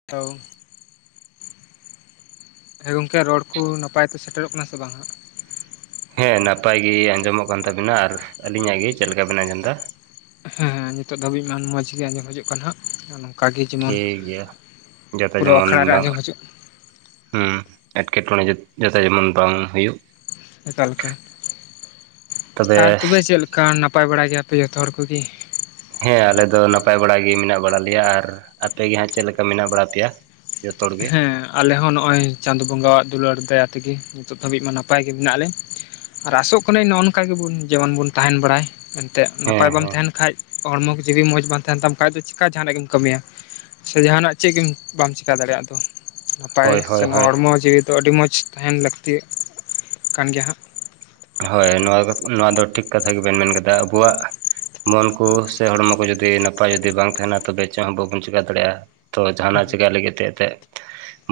[unintelligible] ᱦᱮᱸ ᱜᱚᱝᱠᱮ ᱨᱚᱲ ᱠᱚ ᱱᱟᱯᱟᱭ ᱛᱮ ᱥᱮᱴᱮᱨᱚᱜ ᱠᱟᱱᱟ ᱥᱮ ᱵᱟᱝ ᱦᱟᱸᱜ? ᱦᱮᱸ ᱱᱟᱯᱟᱭ ᱜᱮ ᱟᱸᱡᱚᱢᱚᱜ ᱠᱟᱱ ᱛᱟᱵᱤᱱᱟ ᱟᱨ ᱟᱹᱞᱤᱧᱟᱜ ᱜᱮ ᱪᱮᱫ ᱞᱮᱠᱟ ᱵᱮᱱ ᱟᱸᱡᱚᱢ ᱫᱟ? ᱦᱮᱸ ᱱᱤᱛᱚᱜ ᱫᱷᱟᱹᱵᱤᱡ ᱢᱟ ᱢᱚᱸᱡᱽ ᱜᱮ ᱟᱸᱡᱚᱢ ᱦᱤᱡᱩᱜ ᱠᱟᱱ ᱦᱟᱸᱜ ᱾ ᱚᱱᱠᱟᱜᱮ ᱡᱮᱢᱚᱱ ᱴᱷᱤᱠ ᱜᱮᱭᱟ ᱡᱚᱛᱚ ᱯᱩᱨᱟᱹ ᱡᱮᱢᱚᱱ ᱟᱠᱷᱲᱟ ᱨᱮ ᱵᱟᱝ ᱟᱸᱡᱚᱢ ᱦᱤᱡᱩᱜ ᱾ ᱦᱩᱸ ᱮᱴᱠᱮᱴᱚᱬᱮ ᱡᱟ ᱡᱟᱛᱮ ᱡᱮᱢᱚᱱ ᱵᱟᱝ ᱦᱩᱭᱩᱜ ᱾ ᱮᱠᱟᱞ ᱮᱠᱟᱞ, ᱟᱨ ᱛᱚᱵᱮ ᱪᱮᱫ ᱞᱮᱠᱟ ᱱᱟᱯᱟᱭ ᱵᱟᱲᱟ ᱜᱮᱭᱟᱯᱮ ᱡᱷᱚᱛᱚ ᱦᱚᱲ ᱠᱚᱜᱮ? ᱦᱮᱸ ᱟᱞᱮ ᱫᱚ ᱱᱟᱯᱟᱭ ᱵᱟᱲᱟ ᱜᱮ ᱢᱮᱱᱟᱜ ᱵᱟᱲᱟ ᱞᱮᱭᱟ ᱾ ᱟᱨ ᱟᱯᱮᱜ ᱜᱮ ᱦᱟᱸᱜ ᱪᱮᱫ ᱞᱮᱠᱟ ᱢᱮᱱᱟᱜ ᱵᱟᱲᱟ ᱯᱮᱭᱟ‌? ᱦᱮᱸ ᱟᱞᱮ ᱦᱚᱸ ᱱᱚᱜᱼᱚᱭ ᱪᱟᱸᱫᱳ ᱵᱚᱸᱜᱟᱣᱟᱜ ᱫᱩᱞᱟᱹᱲ ᱫᱟᱭᱟ ᱛᱮ ᱜᱮ ᱱᱤᱛᱚᱜ ᱫᱷᱟᱹᱵᱤᱡ ᱢᱟ ᱱᱟᱯᱟᱭ ᱜᱮ ᱢᱮᱱᱟᱜ ᱞᱮ ᱾ ᱟᱨ ᱟᱸᱥᱚᱜ ᱠᱟᱹᱱᱟᱹᱧ ᱱᱚᱜᱼᱚ ᱱᱚᱝᱠᱟ ᱜᱮᱵᱚᱱ ᱡᱮᱢᱚᱱ ᱵᱚᱱ ᱛᱟᱦᱮᱸᱱ ᱵᱟᱲᱟᱭ ᱮᱱᱛᱮᱫ ᱦᱮᱸ ᱱᱟᱯᱟᱭ ᱵᱟᱢ ᱦᱮᱸ ᱛᱟᱦᱮᱱ ᱠᱷᱟᱡ ᱦᱚᱲᱢᱚ ᱠᱚ ᱡᱩᱫᱤ ᱢᱚᱡᱽ ᱵᱟᱝ ᱛᱟᱦᱮᱱ ᱛᱟᱢ ᱠᱷᱟᱡ ᱫᱚ ᱪᱤᱠᱟ ᱡᱟᱦᱟᱱᱟᱜ ᱜᱮᱢ ᱠᱟᱹᱢᱤᱭᱟ ᱾ ᱥᱮ ᱡᱟᱦᱟᱱᱟᱜ ᱪᱮᱜ ᱜᱮᱢ ᱵᱟᱢ ᱪᱤᱠᱟ ᱫᱟᱲᱮᱭᱟᱜᱼᱟ ᱾ ᱱᱟᱯᱟᱭ, ᱦᱳᱭ ᱥᱮ ᱦᱳᱭ ᱱᱚᱣᱟ ᱦᱳᱭ ᱦᱚᱲᱢᱚ ᱡᱤᱣᱤ ᱫᱚ ᱟᱹᱰᱤ ᱢᱚᱸᱡᱽ ᱛᱟᱦᱮᱱ ᱞᱟᱹᱠᱛᱤ ᱠᱟᱱ ᱜᱮᱭᱟ ᱦᱟᱸᱜ ᱾ ᱦᱳᱭ ᱱᱚᱣᱟ ᱫᱚ ᱱᱚᱣᱟ ᱫᱚ ᱴᱷᱤᱠ ᱠᱟᱛᱷᱟ ᱜᱮᱵᱮᱱ ᱢᱮᱱ ᱠᱟᱫᱟ ᱟᱵᱚᱣᱟᱜ ᱢᱚᱱ ᱠᱚ ᱥᱮ ᱦᱚᱲᱢᱚ ᱠᱚ ᱡᱩᱫᱤ ᱱᱟᱯᱟᱭ ᱡᱩᱫᱤ ᱵᱟᱝ ᱛᱟᱦᱮᱱᱟ ᱛᱚᱵᱮ ᱪᱚᱜ ᱦᱚᱸ ᱵᱟᱵᱚᱱ ᱪᱮᱠᱟ ᱫᱟᱲᱮᱜᱼᱟ ᱾ ᱛᱚ ᱡᱟᱦᱟᱱᱟᱜ ᱪᱤᱠᱟᱭ ᱞᱟᱹᱜᱤᱫ ᱛᱮ ᱮᱛᱮᱜ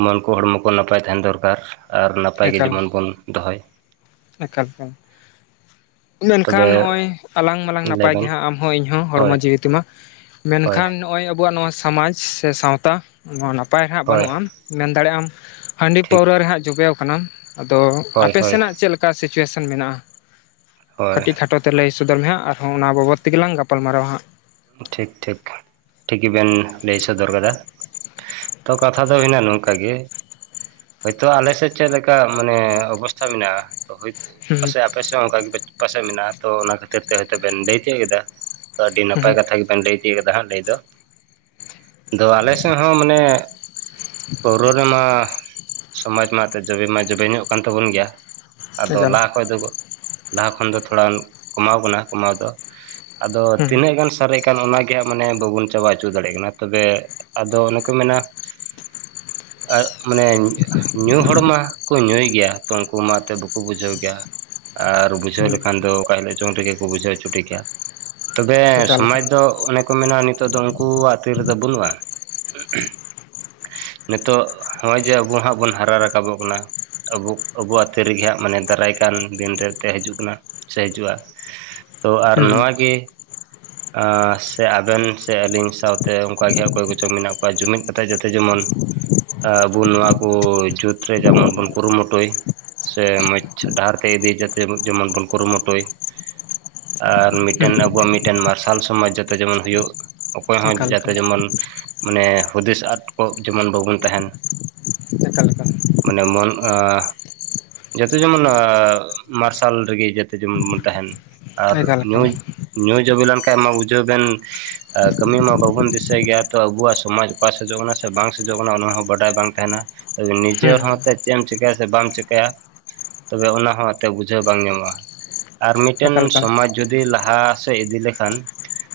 ᱢᱚᱱᱠᱚ ᱦᱚᱲᱢᱚ ᱠᱚ ᱱᱟᱯᱟᱭ ᱛᱟᱦᱮᱱ ᱫᱚᱨᱠᱟᱨ ᱾ ᱟᱨ ᱱᱟᱯᱟᱭ ᱜᱮ ᱮᱠᱟᱞ ᱡᱮᱢᱚᱱ ᱵᱚᱱ ᱫᱚᱦᱚᱭ ᱾ ᱮᱠᱟᱞ ᱮᱠᱟᱞ ᱾ ᱢᱮᱱᱠᱷᱟᱱ ᱛᱚᱵᱮ ᱱᱚᱜᱼᱚᱭ ᱟᱞᱟᱝ ᱢᱟᱞᱟᱝ ᱱᱟᱯᱟᱭ ᱜᱮ ᱞᱟᱹᱭᱵᱮᱱ ᱦᱟᱸᱜ ᱟᱢ ᱦᱚᱸ, ᱤᱧ ᱦᱚᱸ ᱦᱚᱲᱢᱚ ᱦᱳᱭ ᱡᱤᱣᱤ ᱛᱮᱢᱟ ᱾ ᱦᱳᱭ ᱢᱮᱱᱠᱷᱟᱱ ᱱᱚᱜ-ᱚᱭ ᱟᱵᱚᱣᱟᱜ ᱱᱚᱣᱟ ᱥᱟᱢᱟᱡᱽ ᱥᱮ ᱥᱟᱶᱛᱟ ᱱᱚᱣᱟ ᱱᱟᱯᱟᱭ ᱦᱟᱸᱜ ᱦᱳᱭ ᱵᱟᱹᱱᱩᱜᱼᱟ ᱾ ᱢᱮᱱ ᱫᱟᱲᱮᱜ ᱟᱢ ᱦᱟᱺᱰᱤ ᱴᱷᱤᱠ ᱯᱟᱹᱣᱨᱟᱹ ᱨᱮ ᱦᱟᱸᱜ ᱡᱚᱵᱮᱣ ᱠᱟᱱᱟᱢ ᱟᱫᱚ ᱦᱳᱭ ᱟᱯᱮ ᱦᱳᱭ ᱥᱮᱱᱟᱜ ᱪᱮᱫ ᱠᱟ ᱥᱤᱪᱩᱭᱮᱥᱚᱱ ᱢᱮᱱᱟᱜᱼᱟ? ᱦᱳᱭ ᱠᱟᱹᱴᱤᱡ ᱠᱷᱟᱴᱚ ᱛᱮ ᱞᱟᱹᱭ ᱥᱚᱫᱚᱨ ᱢᱮ ᱦᱟᱸᱜ ᱟᱨᱦᱚᱸ ᱚᱱᱟ ᱵᱟᱵᱚᱫ ᱛᱮᱜᱮ ᱞᱟᱝ ᱜᱟᱯᱟᱞᱢᱟᱨᱟᱣᱟ ᱦᱟᱸᱜ ᱾ ᱴᱷᱤᱠ ᱴᱷᱤᱠ, ᱴᱷᱤᱠ ᱜᱮᱵᱮᱱ ᱞᱟᱹᱭ ᱥᱚᱫᱚᱨ ᱠᱟᱫᱟ ᱾ ᱛᱚ ᱠᱟᱛᱷᱟ ᱫᱚ ᱦᱮᱱᱟᱜ ᱱᱚᱝᱠᱟ ᱜᱮ ᱦᱳᱭᱛᱳ ᱟᱞᱮ ᱥᱮᱫ ᱪᱮᱫ ᱞᱮᱠᱟ ᱢᱟᱱᱮ ᱚᱵᱚᱥᱛᱷᱟ ᱢᱮᱱᱟᱜᱼᱟ ᱛᱚ ᱦᱳᱭ ᱛᱚ ᱦᱩᱸ ᱯᱟᱥᱮᱫ ᱟᱯᱮ ᱟᱯᱮ ᱥᱮᱜ ᱦᱚᱸ ᱚᱝᱠᱟ ᱜᱮᱯᱮ ᱯᱟᱥᱮᱜ ᱢᱮᱱᱟᱜᱼᱟ ᱛᱚ, ᱚᱱᱟ ᱠᱷᱟᱹᱛᱤᱨ ᱛᱮ ᱦᱚᱭ ᱛᱚ ᱵᱮᱱ ᱞᱟᱹᱭ ᱦᱚᱪᱚ ᱠᱮᱫᱟ ᱛᱚ ᱟᱹᱰᱤ ᱱᱟᱯᱟᱭ ᱠᱟᱛᱷᱟ ᱜᱮ ᱵᱮᱱ ᱞᱟᱹᱭ ᱛᱤᱭᱟᱹᱜ ᱠᱟᱫᱟ ᱦᱟᱸᱜ ᱞᱟᱹᱭ ᱫᱚ᱾ ᱟᱫᱚ ᱟᱞᱮ ᱥᱮᱜ ᱦᱚᱸ ᱢᱟᱱᱮ ᱯᱟᱹᱣᱨᱟᱹ ᱨᱮᱢᱟ ᱥᱚᱢᱟᱡᱽ ᱢᱟ ᱮᱱᱛᱮ ᱡᱚᱵᱮ ᱢᱟ ᱡᱚᱵᱮ ᱧᱚᱜ ᱠᱟᱱ ᱛᱟᱵᱚᱱ ᱜᱮᱭᱟ, ᱟᱫᱚ ᱦᱩᱸ ᱞᱟᱦᱟ ᱠᱷᱚᱡ ᱫᱚ ᱞᱟᱦᱟ ᱠᱷᱚᱱ ᱫᱚ ᱛᱷᱚᱲᱟ ᱠᱚᱢᱟᱣ ᱠᱟᱱᱟ ᱠᱚᱢᱟᱣ ᱫᱚ ᱟᱫᱚ ᱛᱤᱱᱟᱹᱜ ᱦᱩᱸ ᱜᱟᱱ ᱥᱟᱨᱮᱡ ᱠᱟᱱ ᱚᱱᱟᱜᱮ ᱦᱟᱸᱜ ᱢᱟᱱᱮ ᱵᱟᱵᱚᱱ ᱪᱟᱵᱟ ᱪᱚᱜ ᱫᱟᱲᱮᱜ ᱠᱟᱱᱟ ᱛᱚᱵᱮ ᱟᱫᱚ ᱚᱱᱮ ᱠᱚ ᱢᱮᱱᱟ [inaudible] ᱟᱸᱜ, ᱢᱟᱱᱮ ᱧᱩ ᱦᱚᱲ ᱢᱟ ᱠᱚ ᱧᱩᱭ ᱜᱮᱭᱟ᱾ ᱛᱚ ᱩᱝᱠᱩ ᱢᱟ ᱮᱛᱚ ᱵᱟᱠᱚ ᱵᱩᱡᱷᱟᱹᱣ ᱜᱮᱭᱟ ᱟᱨ ᱵᱩᱡᱷᱟᱹᱣ ᱞᱮᱠᱷᱟᱱ ᱫᱚ ᱚᱠᱟ ᱦᱤᱞᱳᱜ ᱪᱚᱝ ᱨᱮᱜᱮ ᱠᱚ ᱵᱩᱡᱷᱟᱹᱣ ᱪᱷᱩᱴᱤ ᱠᱮᱭᱟ ᱛᱚᱵᱮ ᱮᱠᱟᱞ ᱛᱚ ᱚᱱᱮ ᱠᱚ ᱢᱮᱱᱟ ᱱᱤᱛᱚᱜ ᱫᱚ ᱩᱝᱠᱩᱣᱟᱜ ᱛᱤ ᱨᱮᱫᱚ ᱵᱟᱹᱱᱩᱜᱼᱟ᱾ ᱱᱤᱛᱳᱜ ᱦᱚᱸᱜᱼᱚᱭ ᱡᱮ ᱟᱵᱚ ᱦᱟᱸᱜ ᱵᱚᱱ ᱦᱟᱨᱟ ᱨᱟᱠᱟᱵᱚᱜ ᱠᱟᱱᱟ ᱟᱵᱚᱠ ᱟᱵᱚ ᱟᱛᱮ ᱨᱮᱜᱮ ᱦᱟᱸᱜ ᱢᱟᱱᱮ ᱫᱟᱨᱟᱭ ᱠᱟᱱ ᱫᱤᱱ ᱨᱮ ᱮᱱᱛᱮ ᱦᱟᱡᱩᱜ ᱠᱟᱱᱟ᱾ ᱥᱮ ᱦᱟᱡᱩᱜᱼᱟ, ᱛᱚ ᱟᱨ ᱦᱩᱸ ᱦᱩᱸ ᱱᱚᱣᱟ ᱜᱮ ᱟᱻ ᱥᱮ ᱟᱵᱮᱱ ᱥᱮ ᱟᱹᱞᱤᱧ ᱥᱟᱶᱛᱮ ᱚᱝᱠᱟᱜᱮ ᱦᱟᱸᱜ ᱚᱠᱚᱭ ᱠᱚᱪᱚᱝ ᱢᱮᱱᱟᱜ ᱠᱚᱣᱟ ᱡᱩᱢᱤᱫ ᱠᱟᱛᱮᱜ ᱡᱟᱛᱮ ᱡᱮᱢᱚᱱ ᱟᱵᱚ ᱱᱚᱣᱟ ᱠᱚ ᱡᱩᱛ ᱨᱮ ᱡᱮᱢᱚᱱ ᱵᱚᱱ ᱠᱩᱨᱩᱢᱩᱴᱩᱭ ᱥᱮ ᱢᱚᱡᱽ ᱰᱟᱦᱟᱨ ᱛᱮ ᱤᱫᱤ ᱡᱟᱛᱮ ᱡᱮᱢᱚᱱ ᱵᱚᱱ ᱠᱩᱨᱩᱢᱩᱴᱩᱭ ᱟᱨ ᱢᱤᱫᱴᱮᱱ ᱟᱵᱚᱣᱟᱜ ᱢᱤᱫᱴᱮᱱ ᱢᱟᱨᱥᱟᱞ ᱥᱚᱢᱟᱡᱽ ᱡᱟᱛᱮ ᱡᱮᱢᱚᱱ ᱦᱳᱭᱳᱜ ᱚᱠᱚᱭ ᱦᱚᱸ ᱮᱠᱟᱞ ᱡᱟᱛᱮ ᱮᱠᱟᱞ ᱡᱮᱢᱚᱱ ᱢᱟᱱᱮ ᱦᱩᱫᱤᱥ ᱟᱫ ᱠᱚᱜ ᱡᱮᱢᱚᱱ ᱵᱟᱵᱚᱱ ᱛᱟᱦᱮᱱ᱾ ᱮᱠᱟᱞ ᱢᱟᱱᱮ ᱢᱚᱱ ᱟᱻ ᱡᱚᱛᱚ ᱡᱮᱢᱚᱱ ᱟᱻ ᱢᱟᱨᱥᱟᱞ ᱨᱮᱜᱮ ᱡᱚᱛᱚ ᱡᱮᱢᱚᱱ ᱵᱚᱱ ᱛᱟᱦᱮᱱ ᱦᱩᱸ ᱟᱨ ᱮᱠᱟᱞ ᱮᱠᱟᱞ ᱮᱠᱟᱞ ᱮᱠᱟᱞ ᱮᱠᱟᱞ ᱮᱠᱟᱞ ᱱᱩᱭ ᱱᱩᱭ ᱡᱚᱵᱤᱱᱮᱢ ᱠᱮ ᱢᱟ ᱵᱩᱡᱷᱟᱹᱣ ᱵᱮᱱ, ᱠᱟᱹᱢᱤ ᱢᱟ ᱵᱟᱵᱚᱱ ᱫᱤᱥᱟᱹᱭ ᱜᱮᱭᱟ ᱛᱚ ᱟᱵᱚᱣᱟᱜ ᱥᱚᱢᱟᱡ ᱚᱠᱟ ᱥᱮᱫᱚᱜ ᱠᱟᱱᱟ ᱥᱮ ᱥᱮ ᱵᱟᱝ ᱥᱮᱡᱚᱜ ᱠᱟᱱᱟ ᱚᱱᱟ ᱦᱚᱸ ᱵᱟᱰᱟᱭ ᱵᱟᱝ ᱛᱟᱦᱮᱱᱟ ᱛᱚᱵᱮ ᱦᱩᱸ ᱱᱤᱡᱮᱨ ᱦᱚᱸ ᱦᱩᱸ ᱛᱮᱡ ᱪᱮᱜ-ᱮᱢ ᱪᱤᱠᱟᱹᱭᱟ ᱥᱮ ᱵᱟᱢ ᱪᱤᱠᱟᱹᱭᱟ ᱛᱚᱵᱮ ᱚᱱᱟ ᱦᱚᱸ ᱮᱱᱛᱮ ᱵᱩᱡᱷᱟᱹᱣ ᱵᱟᱝ ᱧᱟᱢᱚᱜᱼᱟ᱾ ᱟᱨ ᱢᱤᱫᱴᱮᱱ ᱮᱠᱟᱞ ᱮᱠᱟᱞ ᱥᱚᱢᱟᱡᱽ ᱡᱩᱫᱤ ᱞᱟᱦᱟ ᱥᱮᱜ ᱤᱫᱤ ᱞᱮᱠᱷᱟᱱ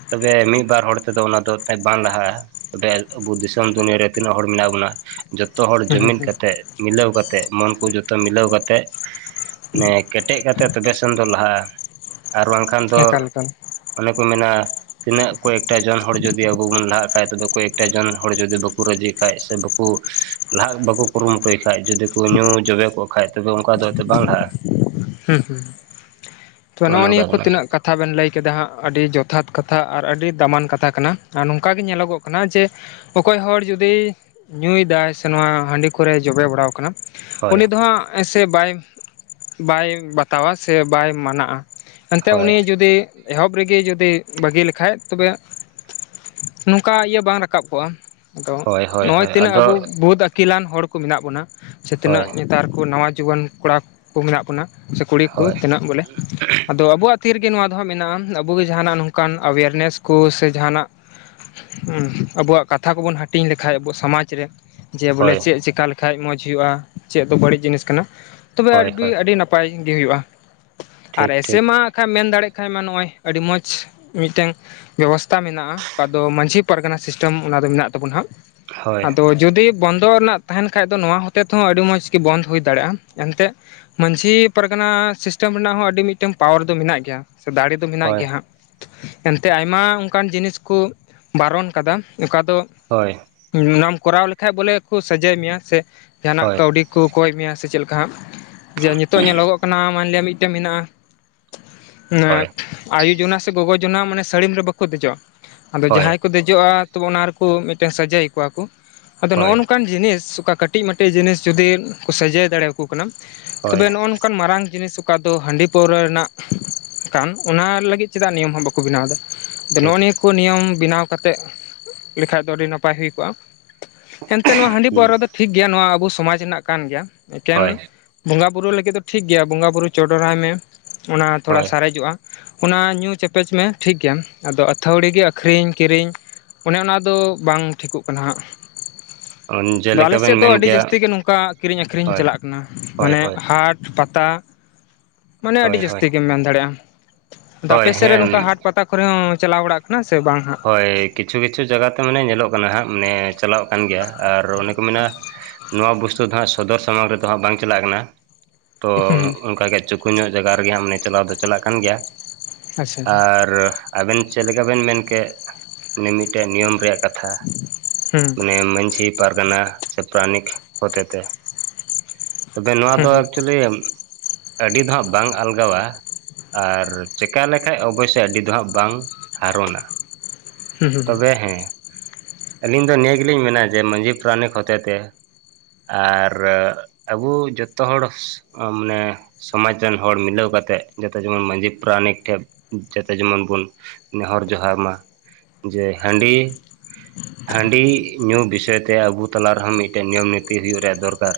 ᱛᱚᱵᱮ ᱢᱤᱜ-ᱵᱟᱨ ᱦᱚᱲ ᱛᱮᱫᱚ ᱚᱱᱟ ᱫᱚ ᱵᱟᱝ ᱞᱟᱦᱟᱜᱼᱟ᱾ ᱛᱚᱵᱮ ᱟᱵᱚ ᱫᱤᱥᱚᱢ ᱫᱩᱱᱤᱭᱟᱹ ᱨᱮ ᱛᱤᱱᱟᱹᱜ ᱦᱚᱲ ᱢᱮᱱᱟᱜ ᱵᱚᱱᱟ ᱡᱚᱛᱚ ᱦᱚᱲ ᱦᱩᱸ ᱡᱩᱢᱤᱫ ᱦᱩᱸ ᱠᱟᱛᱮᱫ ᱢᱤᱞᱟᱹᱣ ᱠᱟᱛᱮᱜ ᱢᱚᱱ ᱠᱚ ᱡᱚᱛᱚ ᱢᱤᱞᱟᱹᱣ ᱠᱟᱛᱮᱜ ᱢᱟᱱᱮ ᱠᱮᱴᱮᱡ ᱠᱟᱛᱮᱜ ᱛᱚᱵᱮ ᱥᱮᱱ ᱫᱚ ᱞᱟᱦᱟᱜᱼᱟ ᱟᱨ ᱵᱟᱝᱠᱷᱟᱱ ᱫᱚ ᱮᱠᱟᱞ ᱮᱠᱟᱞ ᱚᱱᱮ ᱠᱚ ᱢᱮᱱᱟ ᱛᱤᱱᱟᱹᱜ ᱠᱚᱭᱮᱠᱴᱟ ᱡᱚᱱ ᱦᱚᱲ ᱡᱩᱫᱤ ᱟᱵᱚ ᱵᱚᱱ ᱞᱟᱦᱟᱜ ᱠᱷᱟᱡ ᱛᱚᱵᱮ ᱠᱚᱭᱮᱠᱴᱟ ᱡᱚᱱ ᱦᱚᱲ ᱡᱩᱫᱤ ᱵᱟᱠᱚ ᱨᱟᱹᱡᱤ ᱠᱷᱟᱡ ᱥᱮ ᱵᱟᱠᱚ ᱞᱟᱦᱟᱜ ᱵᱟᱠᱚ ᱠᱩᱨᱩᱢᱩᱴᱩᱭ ᱠᱷᱟᱡ ᱡᱩᱫᱤ ᱠᱩ ᱧᱩ ᱡᱚᱵᱮ ᱠᱚᱜ ᱠᱷᱟᱡ ᱛᱚᱵᱮ ᱚᱝᱠᱟ ᱫᱚ ᱛᱮᱱᱛᱣ ᱵᱟᱝ ᱞᱟᱦᱟᱜᱼᱟ᱾ ᱦᱩᱸ ᱦᱩᱸ ᱛᱚ ᱚᱱᱮ ᱱᱚᱜᱼᱚ ᱱᱤᱭᱟᱹ ᱚᱱᱠᱟ ᱠᱚ ᱠᱟᱱᱟ ᱛᱤᱱᱟᱹᱜ ᱠᱟᱛ ᱠᱟᱛᱷᱟ ᱵᱮᱱ ᱞᱟᱹᱭ ᱠᱮᱫᱟ ᱦᱟᱸᱜ-ᱟᱹᱰᱤ ᱡᱚᱛᱷᱟᱛ ᱠᱟᱛᱷᱟ ᱟᱨ ᱟᱹᱰᱤ ᱫᱟᱢᱟᱱ ᱠᱟᱛᱷᱟ ᱠᱟᱱᱟ ᱟᱨ ᱱᱚᱝᱠᱟ ᱜᱮ ᱧᱮᱞᱚᱜᱚᱜ ᱠᱟᱱᱟ ᱡᱮ ᱚᱠᱚᱭ ᱦᱚᱲ ᱡᱚᱫᱤ ᱧᱩᱭᱫᱟᱭ ᱥᱮ ᱱᱚᱣᱟ ᱦᱟᱺᱰᱤ ᱠᱚᱨᱮ ᱡᱚᱵᱮ ᱵᱟᱲᱟᱟᱣ ᱟᱠᱟᱱᱟ ᱦᱳᱭ ᱩᱱᱤ ᱫᱚ ᱦᱟᱸᱜ ᱥᱮ ᱵᱟᱭ ᱵᱟᱭ ᱵᱟᱛᱟᱣᱟ ᱥᱮ ᱵᱟᱭ ᱢᱟᱱᱟᱜᱼᱟ ᱮᱱᱛᱮᱫ ᱦᱳᱭ ᱩᱱᱤ ᱡᱩᱫᱤ ᱮᱦᱚᱵ ᱨᱮᱜᱮ ᱡᱩᱫᱤ ᱵᱟᱹᱜᱤ ᱞᱮᱠᱷᱟᱡ ᱛᱚᱵᱮ ᱱᱚᱝᱠᱟ ᱤᱭᱟᱹ ᱵᱟᱝ ᱨᱟᱠᱟᱵ ᱠᱚᱜᱼᱟ ᱟᱫᱚ ᱦᱳᱭ ᱦᱳᱭ ᱱᱚᱜᱼᱚᱭ ᱦᱳᱭ ᱛᱤᱱᱟᱹᱜ ᱟᱫᱚ ᱟᱵᱚ ᱵᱩᱫ-ᱟ. ᱠ ᱟᱹᱠᱤᱞᱟᱱ ᱦᱚᱲ ᱠᱚ ᱢᱮᱱᱟᱜ ᱵᱚᱱᱟ ᱥᱮ ᱦᱳᱭ ᱛᱤᱱᱟᱹᱜ ᱱᱮᱛᱟᱨ ᱠᱚ ᱱᱟᱣᱟ ᱡᱩᱣᱟᱹᱱ ᱠᱚᱲᱟ ᱠᱚ ᱢᱮᱱᱟᱜ ᱵᱚᱱᱟ ᱥᱮ ᱠᱩᱲᱤ ᱠᱚ ᱦᱳᱭ ᱛᱤᱱᱟᱹᱜ ᱵᱚᱞᱮ ᱟᱫᱚ ᱟᱵᱚᱣᱟᱜ ᱠᱷᱟᱹᱛᱤᱨ ᱜᱮ ᱱᱚᱣᱟ ᱫᱚ ᱦᱟᱸᱜ ᱢᱮᱱᱟᱜᱼᱟ ᱟᱵᱚᱮ ᱡᱟᱦᱟᱱᱟᱜ ᱱᱚᱝᱠᱟᱱ ᱮᱣᱮᱨᱱᱮᱥ ᱠᱚ ᱥᱮ ᱡᱟᱦᱟᱱᱟᱜ ᱟᱵᱚᱣᱟᱜ ᱠᱟᱛᱷᱟ ᱠᱚᱵᱚᱱ ᱦᱟᱹᱴᱤᱧ ᱞᱮᱠᱷᱷᱟᱡᱽ ᱟᱵᱚ ᱥᱚᱢᱟᱡᱽᱨᱮ᱾ ᱡᱮ ᱵᱚᱞᱮ ᱦᱳᱭ ᱪᱮᱫ ᱪᱮᱠᱟ ᱞᱮᱠᱟᱱᱡ ᱢᱚᱸᱡᱽᱳᱭᱜᱼᱟ ᱪᱮᱫ ᱫᱚ ᱵᱟᱹᱲᱤᱡ ᱡᱤᱱᱤᱥ ᱠᱟᱱᱟ ᱛᱚᱵᱮ ᱦᱳᱭ ᱦᱳᱭ ᱟᱹᱰᱤ ᱱᱟᱯᱟᱭ ᱜᱮ ᱦᱩᱭᱩᱜᱭᱼᱟ ᱟᱨ ᱴᱷᱤᱠ ᱮᱥᱮ ᱴᱷᱤᱠ ᱢᱟ ᱠᱷᱟᱡ ᱢᱮᱱ ᱫᱟᱲᱮᱜ ᱠᱷᱟᱼ ᱢᱟ ᱱᱚᱜᱼᱚᱭ ᱟᱹᱰᱤ ᱢᱚᱸ ᱢᱤᱫᱴᱟᱢ ᱵᱮᱵᱚᱥᱛᱷᱟ ᱢᱮᱱᱟᱜᱼᱟ ᱚᱠᱟ ᱫᱚ ᱢᱺᱡᱷᱤ ᱯᱟᱨᱜᱟᱱᱟ ᱥᱤᱥᱴᱮᱢ ᱚᱱᱟ ᱫᱚ‌ᱚᱵ ᱫᱚ ᱢᱮᱱᱟᱜ ᱛᱟᱵᱚᱱᱢᱟ ᱦᱟᱸᱼ ᱦᱳᱭ ᱟᱫᱚ ᱡᱩᱫᱤ ᱵᱚᱱᱫᱚ ᱨᱮᱱᱟᱜ ᱛᱟᱦᱮᱱ ᱠᱷᱟᱡ ᱫᱚ ᱱᱚᱣᱟ ᱦᱚᱛᱮ ᱛᱮᱦᱚᱸ ᱟᱹᱰᱤ ᱢᱚᱡᱽ ᱜᱮ ᱵᱚᱱᱫᱚ ᱦᱩᱭ ᱫᱟᱲᱮᱭᱟᱜᱼᱟ ᱮᱱᱛᱮᱫ ᱢᱺᱡᱷᱤ ᱯᱟᱨᱜᱟᱱᱟ ᱥᱤᱥᱴᱮᱢ ᱨᱮᱱᱟᱜ ᱦᱚᱸ ᱟᱹᱰᱤ ᱢᱤᱫᱴᱟᱝ ᱯᱟᱣᱟᱨ ᱫᱚ ᱢᱮᱱᱟᱜ ᱜᱮᱭᱟ ᱥᱮ ᱫᱟᱲᱮ ᱫᱚ ᱢᱮᱱᱟᱜ ᱦᱳᱭ ᱜᱮᱭᱟ ᱦᱟᱸᱜ ᱮᱱᱛᱮᱜ ᱟᱭᱢᱟ ᱚᱝᱠᱟᱱ ᱡᱤᱱᱤᱥ ᱠᱩ ᱵᱟᱨᱚᱱ ᱠᱟᱫᱟ ᱚᱠᱟ ᱫᱚ ᱦᱳᱭ ᱚᱱᱟᱢ ᱠᱚᱨᱟᱣ ᱞᱮᱠᱷᱟᱡ ᱵᱚᱞᱮ ᱠᱚ ᱥᱟᱡᱟᱭ ᱢᱮᱭᱟ ᱥᱮ ᱡᱟᱦᱟᱱᱟᱜ ᱦᱳᱭ ᱠᱟᱹᱣᱰᱤ ᱠᱪ ᱠᱚᱭ ᱢᱮᱭᱟ ᱥᱮ ᱪᱮᱫ ᱞᱮᱠᱟ ᱦᱟᱸᱜ ᱡᱮ ᱱᱤᱛᱳᱜ ᱧᱮᱞᱚᱜᱚᱜ ᱠᱟᱱᱟ ᱢᱟᱱᱞᱤᱭᱟ ᱢᱤᱫᱴᱮ ᱢᱮᱱᱟᱜᱼᱟ ᱦᱳᱭ ᱚᱱᱟ ᱟᱭᱳ ᱡᱚᱱᱟ ᱥᱮ ᱜᱚᱜᱚ ᱡᱚᱱᱟ ᱢᱟᱱᱮ ᱥᱟᱹᱲᱤᱢ ᱨᱮ ᱵᱟᱠᱚ ᱫᱮᱡᱚᱜᱼᱟ ᱟᱫᱚ ᱦᱳᱭ ᱡᱟᱦᱟᱸᱭ ᱠᱩ ᱫᱮᱡᱚᱜᱼᱟ ᱛᱚ ᱚᱱᱟ ᱨᱮᱠᱚ ᱢᱤᱫᱴᱟᱝ ᱥᱟᱡᱟᱭᱮ ᱠᱚᱣᱟ ᱠᱚ ᱟᱫᱚ ᱦᱳᱭ ᱱᱚᱜᱼᱚ ᱱᱚᱝᱠᱟᱱ ᱡᱤᱱᱤᱥ ᱚᱠᱟ ᱠᱟᱹ ᱴᱤᱡ ᱢᱮᱴᱮᱡ ᱡᱤᱱᱤᱥ ᱡᱩᱫᱤ ᱠᱚ ᱥᱟᱡᱟᱹᱭ ᱫᱟᱲᱮᱭᱟᱠᱚ ᱠᱟᱱᱟ ᱦᱳᱭ ᱛᱚᱵᱮ ᱱᱚᱜᱼᱚ ᱠᱟᱱ ᱢᱟᱨᱟᱝ ᱡᱤᱱᱤᱥ ᱚᱠᱟ ᱫᱚ ᱦᱟᱺᱰᱤ ᱯᱟᱹᱣᱨᱟᱹ ᱨᱮᱱᱟᱜ ᱠᱟᱱ ᱚᱱᱟ ᱞᱟᱹᱜᱤᱫ ᱪᱮᱫᱟᱜ ᱱᱤᱭᱚᱢ ᱦᱚᱸ ᱵᱟᱠᱚ ᱵᱮᱱᱟᱣ ᱫᱟ ᱟᱫᱚ ᱴᱷᱤᱠ ᱱᱚᱜᱼᱚ ᱱᱤᱭᱟᱹ ᱠᱩ ᱱᱤᱭᱚᱢ ᱵᱮᱱᱟᱣ ᱠᱟᱛᱮᱫ ᱞᱮᱠᱷᱟᱡ ᱫᱚ ᱟᱹᱰᱤ ᱱᱟᱯᱟᱭ ᱦᱩᱭ ᱠᱚᱜᱼᱟ ᱮᱱᱛᱮ ᱱᱚᱣᱟ ᱦᱟᱺᱰᱤ ᱯᱟᱹᱣᱨᱟᱹ ᱫᱚ ᱴᱷᱤᱠ ᱜᱮᱭᱟ ᱱᱚᱣᱟ ᱟᱵᱚ ᱥᱚᱢᱟᱡᱽ ᱨᱮᱱᱟᱜ ᱠᱟᱱ ᱜᱮᱭᱟ ᱮᱠᱮᱱ ᱦᱳᱭ ᱵᱚᱸᱜᱟ ᱵᱩᱨᱩ ᱞᱟᱹᱜᱤᱫ ᱫᱚ ᱴᱷᱤᱠ ᱜᱮᱭᱟ ᱵᱚᱸᱜᱟ ᱵᱩᱨᱩ ᱪᱚᱰᱚᱨᱟᱭ ᱢᱮ ᱚᱱᱟ ᱛᱷᱚᱲᱟ ᱦᱳᱭ ᱥᱟᱨᱮᱡᱚᱜᱼᱟ ᱚᱱᱟ ᱧᱩ ᱪᱮᱯᱮᱡᱽ ᱢᱮ ᱴᱷᱤᱠ ᱜᱮᱭᱟ ᱟᱫᱚ ᱟᱹᱛᱷᱟᱹᱣᱲᱤ ᱜᱮ ᱟᱹᱷᱨᱤᱧ ᱠᱤᱨᱤᱧ ᱚᱱᱮ ᱚᱱᱟᱫᱚ ᱵᱟᱝ ᱴᱷᱤᱠᱚᱜ ᱠᱟᱱᱟ ᱦᱟᱸᱜ ᱟᱫᱚ ᱟᱞᱮ ᱡᱮᱞᱮᱠᱟ ᱵᱮᱱ ᱥᱮᱫ ᱫᱚ ᱢᱮᱱ ᱟᱹᱰᱤ ᱠᱮᱭᱟ ᱡᱟᱹᱥᱛᱤ ᱜᱮ ᱱᱚᱝᱠᱟ ᱠᱤᱨᱤᱧ ᱟᱹᱠᱷᱨᱤᱧ ᱦᱳᱭ ᱪᱟᱞᱟᱜ ᱠᱟᱱᱟ ᱦᱳᱭ ᱢᱟᱱᱮ ᱦᱳᱭ ᱦᱟᱴ ᱯᱟᱛᱟ ᱢᱟᱱᱮ ᱟᱹᱰᱤ ᱦᱳᱭ ᱦᱳᱭ ᱡᱟᱹᱟᱥᱛᱤ ᱜᱮᱢ ᱢᱮᱱ ᱫᱟᱲᱮᱜᱼᱟ ᱫᱟ ᱦᱳᱭ ᱟᱯᱮ ᱥᱮᱫ ᱨᱮ ᱱᱚᱝᱠᱟ ᱦᱮᱸ ᱦᱟᱴ ᱯᱟᱛᱟ ᱠᱚᱨᱮ ᱦᱚᱸᱢ ᱪᱟᱞᱟᱣ ᱵᱟᱲᱟᱜ ᱠᱟᱱᱟ ᱥᱮ ᱵᱟᱝ ᱦᱟᱸᱜ ᱦᱳᱭ ᱠᱤᱪᱷᱩ ᱠᱤᱪᱷᱩ ᱡᱟᱜᱟ ᱟᱷᱛᱮ ᱢᱟᱱᱮ ᱧᱮᱞᱚᱜ ᱠᱟᱱᱟ ᱦᱟᱸᱜ ᱢᱟᱱᱮ ᱪᱟᱞᱟᱜ ᱠᱟᱱ ᱜᱮᱭᱟ ᱟᱨ ᱚᱱᱮᱠᱚ ᱢᱮᱱᱟ ᱱᱚᱣᱟ ᱵᱚᱥᱛᱩᱩ ᱫᱚ ᱦᱟᱸᱜ ᱥᱚᱫᱚᱨ ᱥᱟᱢᱟᱝ ᱨᱮᱫᱚ ᱦᱟᱸᱜ ᱵᱟᱝ ᱪᱟᱞᱟᱜ ᱠᱟᱱᱟ ᱛᱚ ᱦᱩᱸ ᱚᱱᱠᱟ ᱜᱮ ᱪᱩᱠᱩ ᱧᱚᱜ ᱡᱟᱜᱟ ᱨᱮᱜᱮ ᱢᱚᱱᱮ ᱪᱟᱞᱟᱣ ᱫᱚ ᱪᱟᱞᱟᱜ ᱠᱟᱱ ᱜᱮᱭᱟ ᱟᱪᱪᱷᱟ ᱟᱪᱪᱷᱟ ᱟᱨ ᱟᱵᱮᱱ ᱪᱮᱫ ᱞᱮᱠᱟ ᱵᱮᱱ ᱢᱮᱱ ᱠᱮᱫ ᱢᱤ ᱢᱤᱫᱴᱮᱡ ᱱᱤᱭᱚᱢ ᱨᱮᱭᱟᱜ ᱠᱟᱛᱷᱟ ᱦᱩᱸ ᱢᱟᱱᱮ ᱢᱟᱹᱡᱷᱤ ᱯᱟᱨᱜᱟᱱᱟ ᱥᱮ ᱯᱨᱟᱱᱤᱠ ᱦᱚᱛᱮᱛᱮ ᱛᱚᱵᱮ ᱱᱚᱣᱟ ᱦᱩᱸ ᱫᱚ ᱮᱠᱪᱩᱭᱮᱞᱤ ᱟᱹᱰᱤ ᱫᱚ ᱦᱟᱜ ᱵᱟᱝ ᱟᱞᱜᱟᱣᱟ ᱟᱨ ᱪᱮᱠᱟ ᱞᱮᱠᱷᱟᱡ ᱚᱵᱚᱥᱳᱭ ᱟᱹᱰᱤ ᱫᱚ ᱦᱟᱸᱜ ᱵᱟᱝ ᱦᱟᱨᱚᱱᱟ ᱦᱩᱸ ᱦᱩᱸ ᱦᱩᱸ ᱛᱚᱵᱮ ᱦᱮᱸ ᱟᱹᱞᱤᱧ ᱫᱚ ᱱᱤᱭᱟᱹ ᱜᱤᱞᱤᱧ ᱢᱮᱱᱟ ᱡᱮ ᱢᱟᱺᱡᱷᱤ ᱯᱟᱨᱟᱱᱤᱠ ᱦᱚᱛᱮ ᱛᱮ ᱟᱨ ᱟᱵᱩ ᱡᱚᱛᱚ ᱦᱚᱲ ᱢᱟᱱᱮ ᱥᱚᱢᱟᱡ ᱨᱮᱱ ᱦᱚᱲ ᱢᱤᱞᱟᱹᱣ ᱠᱟᱛᱮᱜ ᱡᱟᱛᱚ ᱡᱮᱢᱚᱱ ᱢᱟᱺᱡᱷᱤ ᱯᱟᱨᱟᱱᱤᱠ ᱴᱷᱮ ᱡᱟᱛᱮ ᱡᱮᱢᱚᱱ ᱵᱚᱱ ᱱᱮᱦᱚᱨ ᱡᱚᱦᱟᱨ ᱢᱟ ᱡᱮ ᱦᱟᱺᱰᱤ ᱦᱟᱺᱰᱤ ᱧᱩ ᱵᱤᱥᱚᱭ ᱛᱮ ᱟᱵᱚ ᱛᱟᱞᱟ ᱨᱮᱦᱚᱸ ᱢᱤᱫᱴᱮᱡ ᱱᱤᱭᱚᱢ ᱱᱤᱛᱤ ᱤᱫᱤ ᱨᱮᱭᱟᱜ ᱫᱚᱨᱠᱟᱨ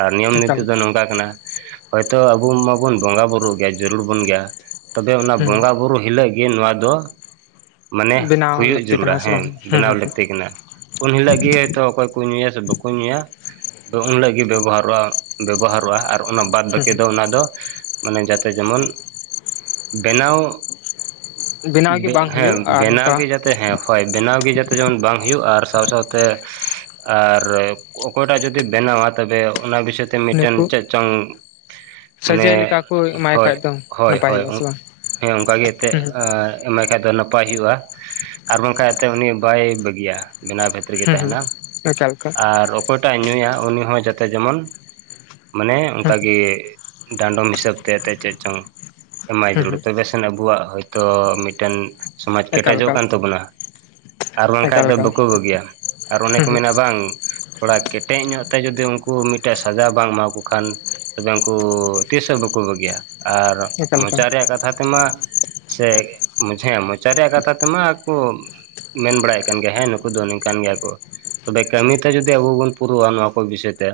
ᱟᱨ ᱱᱤᱭᱚᱢ ᱮᱠᱟᱞ ᱱᱤᱛᱤ ᱫᱚ ᱱᱚᱝᱠᱟ ᱠᱟᱱᱟ ᱦᱚᱭᱛᱳ ᱟᱵᱚ ᱢᱟᱵᱚᱱ ᱵᱚᱸᱜᱟ ᱵᱨᱩᱜ ᱜᱮᱭᱟ, ᱡᱟᱹᱨᱩᱲ ᱵᱚᱱ ᱜᱮᱭᱟ ᱛᱚᱵᱮ ᱚᱱᱟ ᱦᱩᱸ ᱵᱚᱸᱜᱟ ᱵᱩᱨᱩ ᱦᱤᱞᱳᱜ ᱜᱤ ᱱᱚᱣᱟ ᱫᱚ᱾ ᱢᱟᱱᱮ ᱵᱮᱱᱟᱣ ᱦᱩᱭᱩᱜ ᱞᱟᱹᱠᱛᱤ ᱠᱟᱱᱟ ᱡᱟᱹᱨᱩᱲᱟ, ᱥᱮ ᱦᱮᱸ ᱵᱟᱝ ᱦᱩᱸ ᱦᱩᱸ ᱵᱮᱱᱟᱣ ᱦᱩᱸ ᱞᱟᱹᱠᱛᱤ ᱠᱟᱱᱟ, ᱩᱱ ᱦᱤᱞᱳᱜ ᱜᱤ ᱦᱚᱭᱛᱚ ᱚᱠᱚᱭ ᱦᱤᱞᱳ ᱜᱮ ᱵᱮᱚᱦᱟᱨᱼᱟ ᱵᱮᱵᱚᱦᱟᱨᱚᱜᱼᱟ ᱚᱱᱟ ᱵᱟᱫᱽ ᱵᱟᱹᱠᱤ ᱦᱩᱸ ᱫᱚ, ᱚᱱᱟ ᱫᱚ ᱢᱟᱱᱮ ᱡᱟᱛᱮ ᱡᱮᱢᱚᱱ ᱵᱮᱱᱟᱣᱼᱼ ᱵᱮᱱᱟᱣᱜ ᱜᱤ ᱵᱟᱝ ᱦᱩᱭᱩᱜ ᱟᱨ ᱱᱚᱝᱠᱟ᱾ ᱜᱮ ᱡᱟᱛᱮ ᱦᱮᱸ ᱦᱳᱭ ᱵᱮᱱᱟᱣ ᱜᱮ ᱡᱟᱛᱮ ᱡᱮᱢᱚᱱ ᱵᱟᱝ ᱦᱩᱭᱩᱜᱼᱟ, ᱟᱨ ᱥᱟᱶ ᱥᱟᱶᱛᱮᱼᱼ ᱟᱨ ᱚᱠᱚᱭᱴᱟᱜ ᱡᱩᱫᱤ ᱵᱮᱱᱟᱣᱟ ᱛᱚᱵᱮ ᱚᱱᱟ ᱵᱤᱥᱚᱭ ᱛᱮ ᱩᱱᱤᱠᱩ ᱢᱤᱫᱴᱮᱱ ᱪᱮᱫ ᱪᱚᱝ᱾ ᱥᱟᱹᱡᱟᱹᱭ ᱢᱟᱱᱮ ᱞᱮᱠᱟ ᱠᱚ ᱮᱢᱟᱭ ᱦᱳᱭ ᱠᱷᱟᱡ ᱫᱚ ᱦᱳᱭ ᱱᱟᱯᱟᱭ ᱦᱳᱭ ᱦᱩᱭᱩᱜᱼᱟ ᱥᱮ ᱵᱟᱝ ᱦᱮᱸ ᱚᱱᱠᱟᱜᱤ ᱮᱱᱛᱮᱫ᱾ ᱦᱩᱸ ᱦᱩᱸ ᱮᱢᱟᱭ ᱠᱷᱟᱡ ᱫᱚ ᱱᱟᱯᱟᱭ ᱦᱩᱭᱩᱜᱼᱟ ᱟᱨ ᱵᱟᱝᱠᱷ ᱮᱱᱛᱮᱫ ᱩᱱᱤ ᱵᱟᱭ ᱵᱟᱹᱜᱤᱭᱟ ᱵᱮᱱᱟᱣ ᱵᱷᱤᱛ [unintelligible] ᱨᱮᱜᱮ ᱦᱩᱸ ᱦᱩᱸ ᱛᱟᱦᱮᱱᱟ ᱮᱠᱟᱞ ᱮᱠᱟᱞ ᱟᱨ ᱚᱠᱚᱭᱴᱟᱜ ᱦᱚᱚᱷ ᱩᱱᱤ ᱦᱚᱸ।। ᱡᱟᱛᱮ ᱡᱮᱢᱚᱱ, ᱢᱟᱱᱮ ᱦᱩᱸ ᱚᱱᱠᱟᱜᱮᱼᱼ ᱰᱟᱸᱰᱚᱢ ᱦᱤᱥᱟᱹᱵ ᱛᱮ ᱜᱮ ᱪᱮᱫ ᱪᱚᱝ ᱮᱢᱟᱭ ᱦᱩᱸ ᱡᱟᱹᱨᱩᱲ ᱦᱩᱸ ᱛᱚᱵᱮ ᱥᱮᱱ ᱟᱵᱚᱣᱟᱜ ᱦᱚᱭᱛᱚ᱾ ᱴᱮᱱ ᱥᱚᱢᱟᱡᱽ ᱮᱠᱟᱞ ᱠᱮᱴᱮᱡᱚᱜ ᱮᱠᱟᱞ ᱠᱟᱱ ᱛᱟᱵᱚᱱᱟ᱾ ᱟᱨ ᱵᱟᱝᱠᱷᱟᱡ ᱮᱠᱟᱞ ᱫᱚ ᱮᱠᱟᱞ ᱵᱟᱠᱚ ᱵᱟᱹᱜᱤᱭᱟ ᱟᱨ ᱚᱱᱮ ᱦᱩᱸ ᱠᱚ ᱦᱩᱸ ᱢᱮᱱᱟ ᱵᱟᱝ ᱛᱷᱚᱲᱟ ᱠᱮᱴᱮᱡ ᱧᱚᱜ ᱛᱮ ᱡᱩᱫᱤ ᱩᱱᱠᱩ ᱢᱤᱫᱴᱮᱱ ᱥᱟᱡᱟ ᱵᱟᱝ ᱮᱢᱟᱠᱚ ᱠᱷᱟᱱ ᱛᱚᱵᱮ ᱩᱱᱠᱩ ᱛᱤᱥ ᱦᱚᱸ ᱵᱟᱠᱩ ᱵᱟᱹᱜᱤᱭᱟ᱾ ᱟᱨ ᱮᱠᱟᱞ ᱮᱠᱟᱞ ᱢᱚᱪᱟ ᱨᱮᱭᱟᱜ ᱠᱟᱛᱷᱟ ᱛᱮᱢᱟ ᱥᱮ ᱢᱩᱡᱷᱮ ᱢᱚᱪᱟ ᱨᱮᱭᱟᱜ ᱠᱟᱛᱷᱟ ᱛᱮᱢᱟ ᱠᱚ, ᱢᱮᱱ ᱵᱟᱲᱟᱭᱮᱫ ᱠᱟᱱ ᱜᱮᱭᱟ ᱦᱮᱸ ᱱᱩᱠᱩ ᱫᱚ ᱱᱝᱠᱟᱱ ᱜᱮᱭᱟ ᱠᱚ᱾ ᱛᱚᱵᱮ ᱠᱟᱹᱢᱤᱛᱮ ᱡᱩᱫᱤ ᱟᱵᱚ ᱵᱚᱱ ᱯᱩᱨᱟᱹᱣᱟ ᱱᱚᱣᱟ ᱠᱚ ᱵᱤᱥᱚᱭ ᱛᱮ,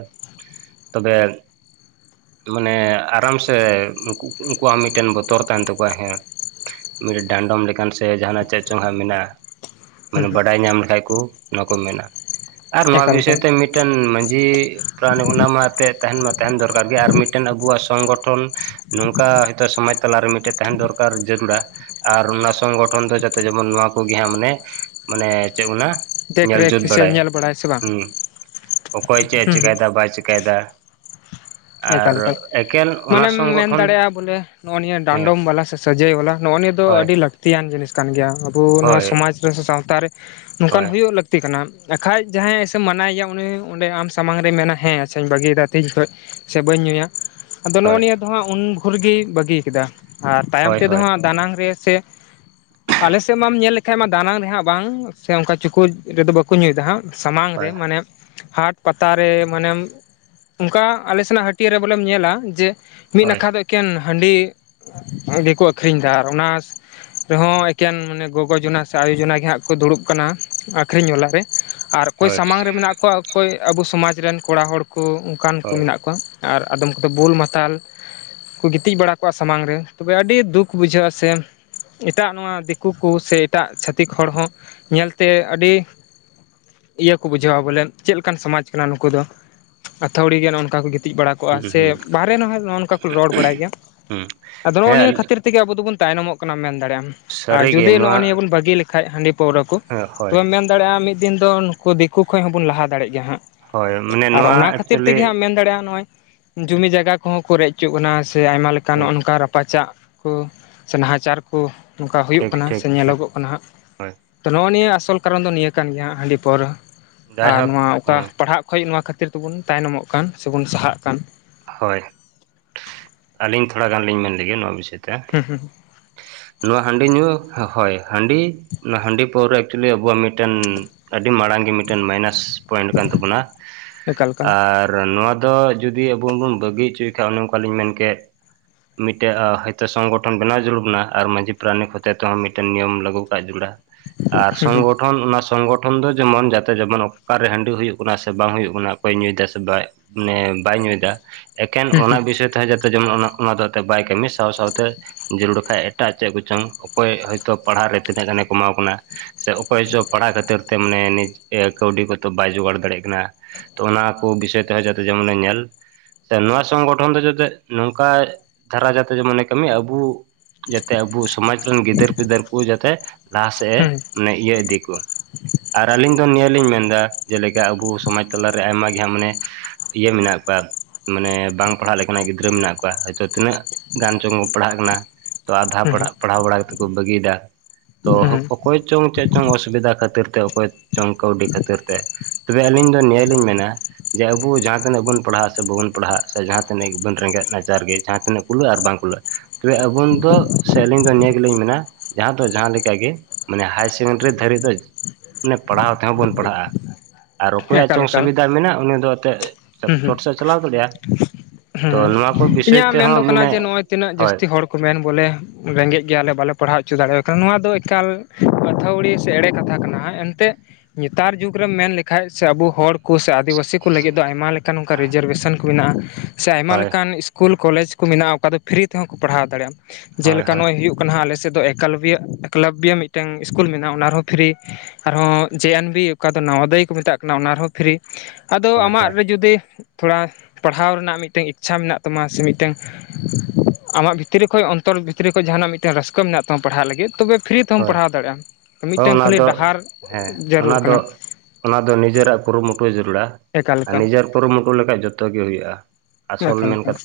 ᱛᱚᱵᱮ ᱢᱟᱱᱮ ᱟᱨᱟᱢ ᱥᱮ ᱩᱱᱠᱩ ᱩᱱᱠᱩᱣᱟᱜ ᱢᱤᱫᱴᱮᱱ ᱵᱚᱛᱚᱨ ᱛᱟᱦᱮᱱ ᱛᱟᱠᱚᱣᱟ ᱦᱮᱸ ᱢᱤᱫᱴᱮᱱ ᱰᱟᱸᱰᱚᱢ ᱞᱮᱠᱟᱱ ᱥᱮ ᱡᱟᱦᱟᱱᱟᱜ ᱪᱮᱫ ᱪᱚᱝ ᱢᱮᱱᱟᱜᱼᱟ, ᱦᱩᱸ ᱢᱟᱱᱮ ᱦᱩᱸ ᱵᱟᱰᱟᱭ ᱧᱟᱢ ᱞᱮᱠᱷᱟᱡ ᱠᱚ᱾ ᱱᱚᱣᱟ ᱠᱚ ᱢᱮᱱᱟ, ᱟᱨ ᱱᱚᱣᱟ ᱮᱠᱟᱞ ᱵᱤᱥᱚᱭ ᱮᱠᱟᱞ ᱛᱮ ᱢᱤᱫ ᱢᱤᱫᱴᱮᱱ ᱢᱟᱺᱡᱷᱤ ᱯᱨᱟᱱᱤ ᱚᱱᱟ ᱢᱟ ᱛᱮᱫ ᱛᱟᱦᱮᱱ ᱢᱟ ᱛᱟᱦᱮᱱ ᱫᱚᱨᱠᱟᱨ ᱜᱮ, ᱟᱨ ᱢᱤᱫᱴᱮᱱ ᱟᱵᱚᱣᱟᱜ ᱥᱚᱝᱜᱚᱴᱷᱚᱱ ᱱᱚᱝᱠᱟ ᱦᱚᱭᱛᱳ ᱥᱚᱢᱟᱡᱽ ᱛᱟᱞᱟᱨᱮ ᱢᱤᱫᱴᱮ ᱛᱟᱦᱮᱱ ᱫᱚᱨᱠᱟᱨ ᱡᱟᱹᱨᱩᱨᱲᱟ᱾ ᱟᱨ ᱚᱱᱟ ᱥᱚᱝᱜᱚᱴᱷᱚᱱ ᱫᱚ ᱡᱟᱛᱮ ᱡᱮᱢᱚᱱ ᱱᱚᱣᱟ ᱠᱚᱜᱮ ᱦᱟᱸᱜ, ᱢᱟᱱᱮ ᱢᱟᱱᱮ ᱪᱮᱫ ᱵᱱᱟ ᱫᱮᱠᱷ ᱧᱮᱞ ᱨᱮᱠᱷ ᱡᱩᱛ ᱥᱮ ᱵᱟᱲᱟᱭ, ᱧᱮᱞ ᱥᱮ ᱵᱟᱝ ᱦᱩᱸ ᱚᱠᱚᱭ ᱪᱮᱫ ᱦᱩᱸ ᱦᱩᱸ ᱪᱮᱠᱟᱭᱮᱫᱟ ᱵᱟᱭ ᱪᱮᱠᱟᱭᱮᱫᱟ᱾ ᱟᱨ ᱮᱠᱟᱞ ᱮᱠᱟᱞ ᱮᱠᱮᱱ ᱚᱱᱟ ᱢᱟᱱᱮᱢ ᱢᱮᱱ ᱥᱚᱝᱜᱚᱴᱷᱚᱱ ᱫᱟᱲᱮᱭᱟᱜᱼᱟ ᱵᱚᱞᱮ, ᱱᱚᱜ ᱱᱤᱭᱟᱹ ᱦᱮᱸ ᱰᱟᱸᱰᱚᱢ ᱵᱟᱞᱟ ᱥᱮ ᱥᱟᱹᱡᱟᱹᱭ ᱵᱟᱞᱟ ᱱᱚᱜᱚ ᱱᱤᱭᱟᱹ ᱫᱚ ᱦᱳᱭ ᱟᱹᱰᱤ ᱞᱟᱹᱠᱛᱤᱭᱟᱱ ᱡᱤᱱᱤᱥ ᱠᱟᱱ ᱜᱮᱭᱟ, ᱟᱵᱚ ᱱᱚᱣᱟ ᱦᱳᱭ ᱥᱚᱢᱟᱡᱽ ᱨᱮᱥᱮ ᱥᱟᱶᱛᱟᱨ ᱨᱮ᱾ ᱱᱚᱝᱠᱟᱱ ᱦᱳᱭ ᱦᱩᱭᱩᱜ ᱞᱟᱹᱠ ᱞᱟᱹᱠᱛᱤ ᱠᱟᱱᱟ ᱟᱠᱷᱟᱡ ᱡᱟᱦᱟᱸᱭ ᱥᱮᱢ ᱢᱟᱱᱟᱼᱭᱟ ᱩᱱᱤ ᱚᱸᱰᱮ ᱟᱢ ᱥᱟᱢᱟᱝ ᱨᱮ ᱢᱮᱱᱟ ᱦᱮᱸ ᱟᱪᱪᱷᱟᱧ ᱵᱟᱹᱜᱤᱭᱟ ᱛᱦᱤᱧ ᱠᱷᱚᱡ, ᱥᱮ ᱵᱟᱹᱧ ᱧᱩᱭᱟ, ᱟᱫᱚ ᱱᱚᱜᱼᱚ ᱦᱳᱭ ᱱᱤᱭᱟᱹ ᱫᱚ ᱦᱟᱸᱜ ᱩᱱ ᱵᱷᱳᱨ ᱜᱤ ᱵᱟᱹᱜᱤ ᱠᱮᱫᱟ᱾ ᱟᱨ ᱛᱟᱭᱚᱢ ᱦᱳᱭ ᱛᱮᱫᱚ ᱦᱳᱭ ᱦᱟᱸᱜ ᱫᱟᱱᱟᱝ ᱨᱮ ᱥᱮ ᱟᱞᱮᱥᱮᱫ ᱢᱟᱢ ᱧᱮᱞ ᱞᱮᱠᱷᱟᱡ ᱢᱟ ᱫᱟᱱᱟᱝ ᱨᱮᱦᱟᱸᱜ ᱵᱟᱝ, ᱥᱮ ᱚᱱᱠᱟ ᱪᱩᱠᱩᱡ ᱨᱮᱫᱚ ᱵᱟᱠᱚ ᱧᱩᱭ ᱫᱟ ᱦᱟᱸᱜ᱾ ᱥᱟᱢᱟᱝ ᱨᱮ, ᱦᱳᱭ ᱢᱟᱱᱮ ᱦᱟᱴ ᱯᱟᱛᱟᱨᱮ, ᱢᱟᱱᱮᱢ ᱚᱱᱠᱟ ᱟᱞᱮ ᱥᱮᱱᱟᱜ ᱦᱟᱹᱴᱭᱟᱹ ᱵᱚᱞᱮᱢ ᱧᱮᱞᱟ, ᱡᱮ ᱢᱤᱫ ᱦᱳᱭ ᱱᱟᱠᱷᱟ ᱫᱚ ᱮᱠᱮᱱ ᱦᱟᱺᱰᱤ ᱜᱮᱠᱚ ᱟᱹᱠᱷᱨᱤᱧ ᱫᱟ ᱟᱨ ᱚᱱᱟᱥ ᱨᱮᱦᱚᱸ ᱮᱠᱮᱱ ᱢᱟᱱᱮ ᱜᱚᱜᱚ ᱡᱚᱱᱟ ᱥᱮ ᱟᱭᱳ ᱡᱚᱱᱟ ᱜᱮ ᱦᱟᱸᱜ ᱠᱚ ᱫᱩᱲᱩᱵ ᱠᱟᱱᱟ, ᱟᱠᱷᱨᱤᱧ ᱵᱟᱞᱟᱨ ᱨᱮ᱾ ᱟᱨ ᱚᱠᱚᱭ ᱦᱳᱭ ᱥᱟᱢᱟᱝ ᱨᱮ ᱢᱮᱱᱟᱜ ᱠᱚᱣᱟ, ᱚᱠᱚᱭ ᱟᱵᱚ ᱥᱚᱢᱟᱡᱽ ᱨᱮᱱ ᱠᱚᱲᱟ ᱦᱚᱲ ᱠᱚ ᱚᱱᱠᱟᱱ ᱠᱚ ᱦᱳᱭ ᱢᱮᱱᱟᱜ ᱠᱚᱣᱟ ᱟᱨ ᱟᱫᱚᱢ ᱠᱚᱫᱚ ᱵᱳᱞ ᱢᱟᱛᱟᱞ᱾ ᱠᱚ ᱜᱤᱛᱤᱡ ᱵᱟᱲᱟ ᱠᱚᱣᱟ ᱥᱟᱢᱟᱝ ᱨᱮ, ᱛᱚᱵᱮ ᱟᱹᱰᱤ ᱫᱩᱠ ᱵᱩᱡᱷᱟᱹᱜᱼᱟ ᱥᱮ ᱮᱴᱟᱜ ᱱᱚᱣᱟ ᱫᱤᱠᱩ ᱠᱚ ᱥᱮ ᱮᱴᱟᱜ ᱪᱷᱟᱹᱛᱤᱠ ᱦᱚᱲ ᱦᱚᱸ ᱧᱮᱞᱛᱮ ᱟᱹᱰᱤ ᱤᱭᱟᱹ ᱠᱚ ᱵᱩᱡᱷᱟᱹᱣᱟ ᱵᱚᱞᱮ ᱪᱮᱫᱞᱮᱠᱟᱱ ᱥᱚᱢᱟᱡᱽ ᱠᱟᱱᱟ ᱱᱩᱠᱩ ᱫᱚ, ᱟᱹᱛᱲᱤ ᱜᱮ ᱱᱟᱜᱼᱚᱭ ᱱᱚᱝᱠᱟ ᱠᱚ ᱜᱤᱛᱤᱡ ᱵᱟᱲᱟ [inaudible] ᱠᱚᱜᱼᱟ ᱦᱩᱸ ᱥᱮ ᱦᱩᱸ ᱵᱟᱦᱨᱮ ᱱᱟ ᱦᱳᱭ ᱱᱚᱜᱼᱚ ᱱᱚᱝᱠᱟ ᱠᱚ ᱨᱚᱲ ᱵᱟᱲᱟᱭ ᱜᱮᱭᱟ, ᱦᱩᱸ ᱟᱫᱚ ᱱᱚᱜᱼᱚ ᱦᱮᱸ ᱱᱤᱭᱟᱹ ᱠᱷᱟᱹᱛᱤᱨ ᱛᱮᱜᱮ ᱟᱵᱚ ᱫᱚᱵᱚᱱ ᱛᱟᱭᱱᱚᱢᱚᱜ ᱠᱟᱱᱟ ᱢᱮᱱ ᱫᱟᱲᱮᱼᱟᱢ ᱟᱨ ᱥᱟᱹᱨᱤᱜᱮ ᱡᱩᱫᱤ ᱱᱚᱣᱟ ᱱᱚᱜᱼᱚᱭ ᱱᱤᱭᱟᱹ ᱵᱚᱱ ᱵᱟᱹᱜᱤ ᱞᱮ ᱠᱷᱟᱡ ᱦᱟᱺᱰᱤ ᱯᱟᱹᱣᱨᱟᱹ ᱠᱚ ᱦᱮᱸ ᱦᱳᱭ ᱛᱚᱵᱮᱢ ᱢᱮᱱ ᱫᱟᱲᱮᱭᱟᱜᱼᱟ ᱢᱤᱫ ᱫᱤᱱ ᱫᱚ ᱱᱩᱠᱩ ᱫᱤᱠᱩ ᱠᱷᱚᱡ ᱦᱚᱸᱵᱚᱱ ᱞᱟᱦᱟ ᱫᱟᱲᱮᱜ ᱜᱮᱭᱟ ᱦᱟᱸᱜ, ᱦᱳᱭ ᱢᱟᱱᱮ ᱟᱨ ᱱᱚᱣᱟ ᱚᱱᱟ ᱠᱷᱟᱹᱛᱤᱨ ᱮᱠᱪᱩᱭᱮᱞᱤ ᱛᱮᱜᱮ ᱦᱟᱸᱜ ᱢᱮᱱ ᱫᱟᱲᱮᱭᱟᱜᱼᱟ ᱱᱚᱜᱼᱚᱭ ᱡᱚᱢᱤ ᱡᱟᱜᱟ ᱠᱚᱦᱚᱸ ᱠᱚ ᱨᱮᱡ ᱦᱚᱪᱚᱜ ᱠᱟᱱᱟ, ᱥᱮ ᱟᱭᱢᱟ ᱞᱮᱠᱟ ᱱᱚᱜᱼᱚ ᱴᱷᱤᱠ ᱱᱚᱝᱠᱟ ᱨᱟᱯᱪᱟᱜ ᱠᱚ, ᱥᱮ ᱱᱟᱦᱟᱪᱟᱨ ᱠᱚ, ᱱᱚᱝᱠᱟ ᱦᱩᱭᱩᱜ ᱴᱷᱤᱠ ᱠᱟᱱᱟ, ᱴᱷᱤᱠ ᱥᱮ ᱴᱷᱤᱠ ᱧᱮᱞᱚᱜᱚᱜ ᱠᱟᱱᱟ ᱦᱟᱸᱜ᱾ ᱛᱚ ᱱᱚᱜ-ᱚ ᱱᱤᱭᱟᱹ ᱟᱥᱚᱞ ᱠᱟᱨᱚᱱ ᱫᱚ ᱱᱤᱭᱟᱹ ᱠᱟᱱ ᱜᱮᱭᱟ ᱦᱟᱸᱜ ᱦᱟᱺᱰᱤ ᱯᱟᱣᱹᱨᱟᱹ ᱟᱨ ᱡᱟᱭᱦᱳᱠ ᱱᱚᱣᱟ ᱚᱠᱟ ᱦᱮᱸ ᱯᱟᱲᱦᱟᱜ ᱠᱷᱚᱡ ᱱᱚᱣᱟ ᱠᱷᱟᱹᱛᱤᱨ ᱛᱮᱵᱚᱱ ᱛᱟᱭᱱᱚᱢᱚᱜ ᱠᱟᱱ ᱥᱮᱵᱚᱱ ᱥᱟᱦᱟᱜ ᱠᱟᱱ ᱦᱚᱭ, ᱟᱹᱞᱤᱧ ᱛᱷᱚᱲᱟ ᱜᱟᱱ ᱞᱤᱧ ᱢᱮᱱ ᱞᱮᱜᱮ ᱱᱚᱣᱟ ᱵᱤᱥᱚᱭ ᱛᱮ᱾ ᱦᱩᱸ ᱦᱩᱸ᱾ ᱱᱚᱣᱟ ᱦᱟᱺᱰᱤ ᱧᱩ ᱦᱚᱸ ᱦᱳᱭ ᱦᱟᱺᱰᱤ ᱱᱚᱶᱟ ᱦᱟᱺᱰᱤ ᱯᱟᱹᱣᱨᱟᱹ ᱪᱩᱞᱤ ᱟᱵᱚᱣᱟᱜ ᱢᱤᱫᱴᱮᱱ ᱟᱹᱰᱤ ᱢᱟᱬᱟᱝ ᱜᱮ ᱢᱤᱫᱴᱟᱹᱱ ᱢᱟᱭᱱᱟᱥ ᱯᱚᱭᱮᱱᱴ ᱠᱟᱱ ᱛᱟᱵᱚᱱᱟ ᱮᱠᱟᱞ ᱮᱠᱟᱞ ᱟᱨ ᱱᱚᱣᱟ ᱫᱚ ᱡᱩᱫᱤ [unintelligible] ᱵᱚᱱ ᱵᱚᱱ ᱵᱟᱹᱜᱤ ᱩᱪᱩᱭᱮ ᱠᱷᱟᱡ ᱚᱱᱮ ᱚᱱᱠᱟ ᱞᱤᱧ ᱢᱮᱱ ᱠᱮᱜ ᱢᱤᱫᱴᱮᱜ ᱚ ᱦᱚᱭᱛᱚ ᱥᱚᱝᱜᱚᱴᱷᱚᱱ ᱵᱮᱱᱟᱣ ᱡᱟᱹᱨᱩᱲ ᱵᱩᱱᱟ ᱟᱨ ᱢᱟᱺᱡᱷᱤ ᱯᱨᱟᱱᱤᱠ ᱦᱚᱛᱮᱛ ᱛᱮᱦᱚᱸ ᱢᱤᱫᱴᱮᱱ ᱱᱤᱭᱚᱢ ᱞᱟᱹᱜᱩ ᱠᱟᱜ ᱡᱟᱹᱨᱩᱲᱟ᱾ ᱟᱨ ᱦᱩᱸ ᱦᱩᱸ ᱥᱚᱝᱜᱚᱴᱷᱚᱱ ᱚᱱᱟ ᱥᱚᱝᱜᱚ ᱴᱷᱚᱱ ᱫᱚ ᱡᱮᱢᱚᱱ ᱡᱟᱛᱮ ᱡᱮᱢᱚᱱ ᱚᱠᱟ ᱨᱮ ᱦᱟᱺᱰᱤ ᱦᱩᱭᱩᱜ ᱠᱟᱱᱟ ᱥᱮ ᱵᱟᱝ ᱦᱩᱭᱩᱜ ᱠᱟᱱᱟ ᱚᱠᱚᱭ ᱧᱩᱭᱟ ᱫᱟ ᱥᱮ ᱵᱟᱭ ᱢᱟᱱᱮ ᱵᱟᱭ ᱧᱩᱭ ᱫᱟ᱾ ᱮᱠᱮᱱ ᱦᱩᱸ ᱚᱱᱟ ᱵᱤᱥᱚᱭ ᱛᱮᱦᱚᱸ ᱡᱟᱛᱮ ᱡᱮᱢᱚᱱ ᱚᱱᱟ ᱚᱱᱟ ᱫᱚ ᱮᱛᱮᱜ ᱵᱟᱭ ᱠᱟᱹᱢᱤ ᱥᱟᱶ ᱥᱟᱶᱛᱮ ᱡᱟᱹᱨᱩᱲ ᱠᱷᱟᱡ ᱮᱴᱟᱜ ᱪᱮᱜ ᱠᱚᱪᱚᱝ ᱚᱠᱚᱭ ᱦᱚᱭᱛᱚ ᱯᱟᱲᱦᱟᱣ ᱨᱮ ᱛᱤᱱᱟᱹᱜ ᱜᱟᱱᱮ ᱠᱚᱢᱟᱣ ᱠᱟᱱᱟ ᱥᱮ ᱚᱠᱚᱭ ᱪᱚ ᱯᱟᱲᱦᱟᱜ ᱠᱷᱟᱹᱛᱤᱨ ᱛᱮ ᱢᱟᱱᱮ ᱱᱤᱡᱽ ᱮ ᱠᱟᱹᱣᱰᱤ ᱠᱚᱛᱚ ᱵᱟᱭ ᱡᱳᱜᱟᱲ ᱫᱟᱲᱮᱜ ᱠᱟᱱᱟ᱾ ᱛᱚ ᱚᱱᱟ ᱠᱚ ᱵᱤᱥᱚᱭ ᱛᱮᱦᱚᱸ ᱡᱟᱛᱮ ᱡᱮᱢᱚᱱ ᱮ ᱧᱮᱞ᱾ ᱥᱮ ᱱᱚᱣᱟ ᱥᱚᱝᱜᱚᱴᱷᱚᱱ ᱫᱚ ᱡᱟᱛᱮ ᱱᱚᱝᱠᱟ ᱫᱷᱟᱨᱟ ᱡᱟᱛᱮ ᱡᱮᱢᱚᱱᱮ ᱠᱟᱹᱢᱤ ᱟᱹᱵᱩᱼᱼ ᱡᱟᱛᱮ ᱟᱹᱵᱩ ᱥᱚᱢᱟᱪ ᱨᱮᱱ ᱜᱤᱫᱟᱹᱨ ᱯᱤᱫᱟᱹᱨ ᱠᱩ ᱡᱟᱛᱮ ᱞᱟᱦᱟ ᱥᱮᱜ ᱮ ᱦᱩᱸ ᱢᱟᱱᱮ ᱤᱭᱟᱹ ᱤᱫᱤ ᱠᱩ᱾ ᱟᱨ ᱟᱹᱞᱤᱧ ᱫᱚ ᱱᱤᱭᱟᱹ ᱞᱤᱧ ᱢᱮᱱ ᱫᱟ ᱡᱮᱞᱮᱠᱟ ᱟᱹᱵᱩ ᱥᱚᱢᱟᱡᱽ ᱛᱟᱞᱟ ᱨᱮ ᱟᱭᱢᱟ ᱜᱮ ᱦᱟᱸᱜ ᱢᱟᱱᱮᱼᱼ ᱤᱭᱟᱹ ᱢᱮᱱᱟᱜ ᱠᱚᱣᱟ ᱢᱟᱱᱮ ᱵᱟᱝ ᱯᱟᱲᱦᱟᱜ ᱞᱮᱠᱟ ᱱᱟᱜ ᱜᱤᱫᱽᱨᱟᱹ ᱢᱮᱱᱟᱜ ᱠᱚᱣᱟ, ᱦᱚᱭᱛᱚ ᱛᱤᱱᱟᱹᱜ ᱜᱟᱱ ᱪᱚᱝ ᱯᱟᱲᱦᱟᱜ ᱠᱟᱱᱟ ᱾ ᱛᱚ ᱟᱫᱷᱟ ᱦᱩᱸ ᱯᱟᱲᱦᱟᱜ ᱯᱟᱲᱦᱟᱣ ᱵᱟᱲᱟ ᱠᱟᱛᱮᱜ ᱠᱩ ᱵᱟᱹᱜᱤᱭ ᱫᱟ ᱛᱚ ᱦᱩᱸ ᱦᱚᱠ‌ ᱦᱩᱸ ᱦᱚᱠ ᱼᱼ ᱠᱚᱭ ᱪᱚᱝ ᱪᱮᱜ ᱪᱚᱝ ᱚᱥᱩᱵᱤᱫᱟ ᱠᱷᱟᱹᱛᱤᱨ ᱛᱮ ᱚᱠᱚᱭ ᱪᱚᱝ ᱠᱟᱹᱣᱰᱤ ᱠᱷᱟᱹᱛᱤᱨ ᱛᱮ ᱛᱚᱵᱮ ᱟᱹᱞᱤᱧ ᱫᱚ ᱱᱤᱭᱟᱹ ᱞᱤᱧ ᱢᱮᱱᱟ ᱡᱮ ᱟᱹᱵᱩ ᱡᱟᱦᱟᱸ ᱛᱤᱱᱟᱹᱜ ᱵᱩᱱ ᱯᱟᱲᱦᱟᱜ ᱥᱮ ᱵᱟᱹᱵᱩᱱ ᱯᱟᱲᱦᱟᱜ ᱥᱮ ᱡᱟᱦᱟᱸ ᱛᱤᱱᱟᱹᱜ ᱜᱮ ᱵᱮᱱ ᱨᱮᱸᱜᱮᱡ ᱱᱟᱪᱟᱨ ᱜᱮ, ᱡᱟᱦᱟᱸ ᱛᱤᱱᱟᱹᱜ ᱠᱩᱞᱟᱹᱜ-ᱟ ᱟᱨ ᱵᱟᱝ ᱠᱩᱞᱟᱹᱜᱼᱼ ᱛᱚᱵᱮ ᱟᱹᱵᱩᱱ ᱫᱚ ᱥᱮ ᱟᱹᱞᱤᱧ ᱫᱚ ᱱᱤᱭᱟᱹ ᱜᱮᱞᱤᱧ ᱢᱮᱱᱟ ᱡᱟᱦᱟᱸ ᱫᱚ ᱡᱟᱦᱟᱸ ᱞᱮᱠᱟ ᱜᱮ ᱢᱟᱱᱮ ᱦᱟᱭ ᱥᱮᱠᱮᱱᱰᱟᱹᱨᱤ ᱫᱷᱟᱹᱨᱤᱡ ᱫᱚ ᱢᱟᱱᱮ ᱯᱟᱲᱦᱟᱣ ᱛᱮᱦᱚᱸ ᱵᱚᱱ ᱯᱟᱲᱦᱟᱜ-ᱟ ᱾ ᱟᱨ ᱚᱠᱚᱭᱟᱜ ᱮᱠᱟᱞ ᱪᱚᱝ ᱮᱠᱟᱞ ᱥᱩᱵᱤᱫᱷᱟ ᱢᱮᱱᱟᱜ ᱩᱱᱤ ᱫᱚ ᱮᱛᱮᱜ ᱦᱩᱸ ᱪᱚᱴ ᱥᱮᱜ ᱮ ᱪᱟᱞᱟᱣ ᱫᱟᱹᱲᱤᱜ-ᱟ ᱾ ᱦᱩᱸ ᱤᱧᱟᱜ ᱢᱮᱱ ᱛᱮᱦᱚᱸ ᱫᱚ ᱠᱟᱱᱟ ᱢᱟᱱᱮ ᱡᱮ ᱱᱚᱜ-ᱚᱸᱭ ᱛᱤᱱᱟᱹᱜ ᱦᱳᱭ ᱡᱟᱹᱥᱛᱤ ᱦᱚᱲ ᱠᱩ ᱢᱮᱱ ᱵᱚᱞᱮ ᱨᱮᱸᱜᱮᱡ ᱜᱮᱭᱟ ᱞᱮ ᱵᱟᱞᱮ ᱯᱟᱲᱦᱟᱣ ᱩᱪᱩ ᱫᱟᱲᱮᱣᱟᱭ ᱠᱟᱱᱟ ᱱᱚᱣᱟ ᱫᱚ ᱮᱠᱟᱞ ᱟᱹᱛᱷᱟᱹᱣᱲᱤ ᱥᱮ ᱮᱲᱮ ᱠᱟᱛᱷᱟ ᱠᱟᱱᱟ ᱦᱟᱸᱜ ᱮᱱᱛᱮᱜᱼᱼ ᱱᱮᱛᱟᱨ ᱡᱩᱜᱽ ᱨᱮᱢ ᱢᱮᱱ ᱞᱮᱠᱼᱼ ᱠᱷᱟᱡ ᱥᱮ ᱟᱹᱵᱩ ᱦᱚᱲ ᱠᱩ ᱥᱮ ᱟᱫᱤᱵᱟᱥᱤ ᱠᱩ ᱞᱟᱹᱜᱤᱫ ᱫᱚ ᱟᱭᱢᱟ ᱞᱮᱠᱟᱱ ᱚᱱᱠᱟ ᱨᱤᱡᱚᱨᱵᱮᱥᱚᱱ ᱠᱩ ᱢᱮᱱᱟᱜ-ᱟ ᱾ ᱥᱮ ᱟᱭᱢᱟ ᱦᱳᱭ ᱞᱮᱠᱟᱱ ᱤᱥᱠᱩᱞ ᱠᱚᱞᱮᱡᱽ ᱠᱩ ᱢᱮᱱᱟᱜ-ᱟ ᱚᱠᱟ ᱫᱚ ᱯᱷᱨᱤ ᱛᱮᱦᱚᱸ ᱠᱩ ᱯᱟᱲᱦᱟᱣ ᱫᱟᱲᱮᱜ-ᱟ, ᱦᱳᱭ ᱡᱮᱞᱮᱠᱟ ᱦᱳᱭ ᱱᱚᱜ- ᱚᱸᱭ ᱦᱩᱭᱩᱜ ᱼᱼ ᱠᱟᱱᱟ ᱦᱟᱸᱜ ᱟᱞᱮ ᱥᱮᱜ ᱫᱚ ᱮᱠᱟᱞᱵᱽᱭᱚ ᱮᱠᱟᱞᱟᱵᱵᱤᱭᱚ ᱢᱤᱫᱴᱟᱝ ᱤᱥᱠᱩᱞ ᱢᱮᱱᱟᱜ-ᱟ ᱚᱱᱟ ᱨᱮᱦᱚᱸ ᱯᱷᱤᱨᱤ ᱟᱨᱦᱚᱸ ᱡᱮ ᱮᱱ ᱵᱤ ᱚᱠᱟ ᱫᱚ ᱱᱟᱣᱟ ᱫᱚᱭ ᱠᱚ ᱢᱮᱛᱟᱜ ᱠᱟᱱᱟ ᱚᱱᱟ ᱨᱮᱦᱚᱸ ᱯᱷᱨᱤ ᱾ ᱟᱫᱚ ᱦᱳᱭ ᱟᱢᱟᱜ ᱦᱳᱭ ᱨᱮ ᱡᱩᱫᱤ ᱛᱷᱚᱲᱟ ᱯᱟᱲᱦᱟᱣ ᱨᱮᱱᱟᱜ ᱢᱤᱫᱴᱟᱝ ᱤᱪᱪᱷᱟ ᱢᱤᱱᱟᱜ ᱛᱟᱢᱟ ᱥᱮ ᱢᱤᱫᱴᱮᱱ ᱟᱢᱟᱜ ᱵᱷᱤᱛᱨᱤ ᱠᱷᱚᱡ ᱚᱱᱛᱚᱨ ᱵᱷᱤᱛᱨᱤ ᱠᱷᱚᱡ ᱡᱟᱦᱟᱸ ᱱᱟᱜ ᱢᱤᱫᱴᱟᱝ ᱨᱟᱹᱥᱠᱟᱹ ᱢᱤᱱᱟᱜ ᱛᱟᱢᱟ ᱯᱟᱲᱦᱟᱜ ᱞᱟᱹᱜᱤᱫ ᱛᱚᱵᱮ ᱯᱷᱨᱤ ᱛᱮᱦᱚᱢ ᱦᱳᱭ ᱯᱟᱲᱦᱟᱣ ᱫᱟᱲᱮᱜ-ᱟ, ᱦᱚᱸ ᱢᱤᱫᱴᱟᱝ ᱚᱱᱟ ᱠᱷᱟᱹᱞᱤ ᱫᱚ ᱰᱟᱦᱟᱨ ᱦᱮᱸ [unintelligible] ᱡᱟᱹᱨᱩᱲ ᱚᱱᱟ ᱫᱚ ᱠᱟᱱᱟ ᱾ ᱚᱱᱟ ᱫᱚ ᱱᱤᱡᱟᱹᱨᱟᱜ ᱠᱩᱨᱩᱢᱩᱴᱩ ᱡᱟᱹᱨᱩᱲᱟ, ᱮᱠᱟᱞ ᱟᱨ ᱮᱠᱟᱞ ᱱᱤᱡᱟᱹᱨ ᱠᱩᱨᱩᱢᱩᱴᱩ ᱞᱮᱠᱷᱟᱡ ᱡᱚᱛᱚ ᱜᱮ ᱦᱩᱭᱩᱜ-ᱟ᱾ ᱟᱥᱚᱞ ᱮᱠᱟᱞ ᱢᱮᱱ ᱮᱠᱟᱞ ᱠᱟᱛᱼᱼ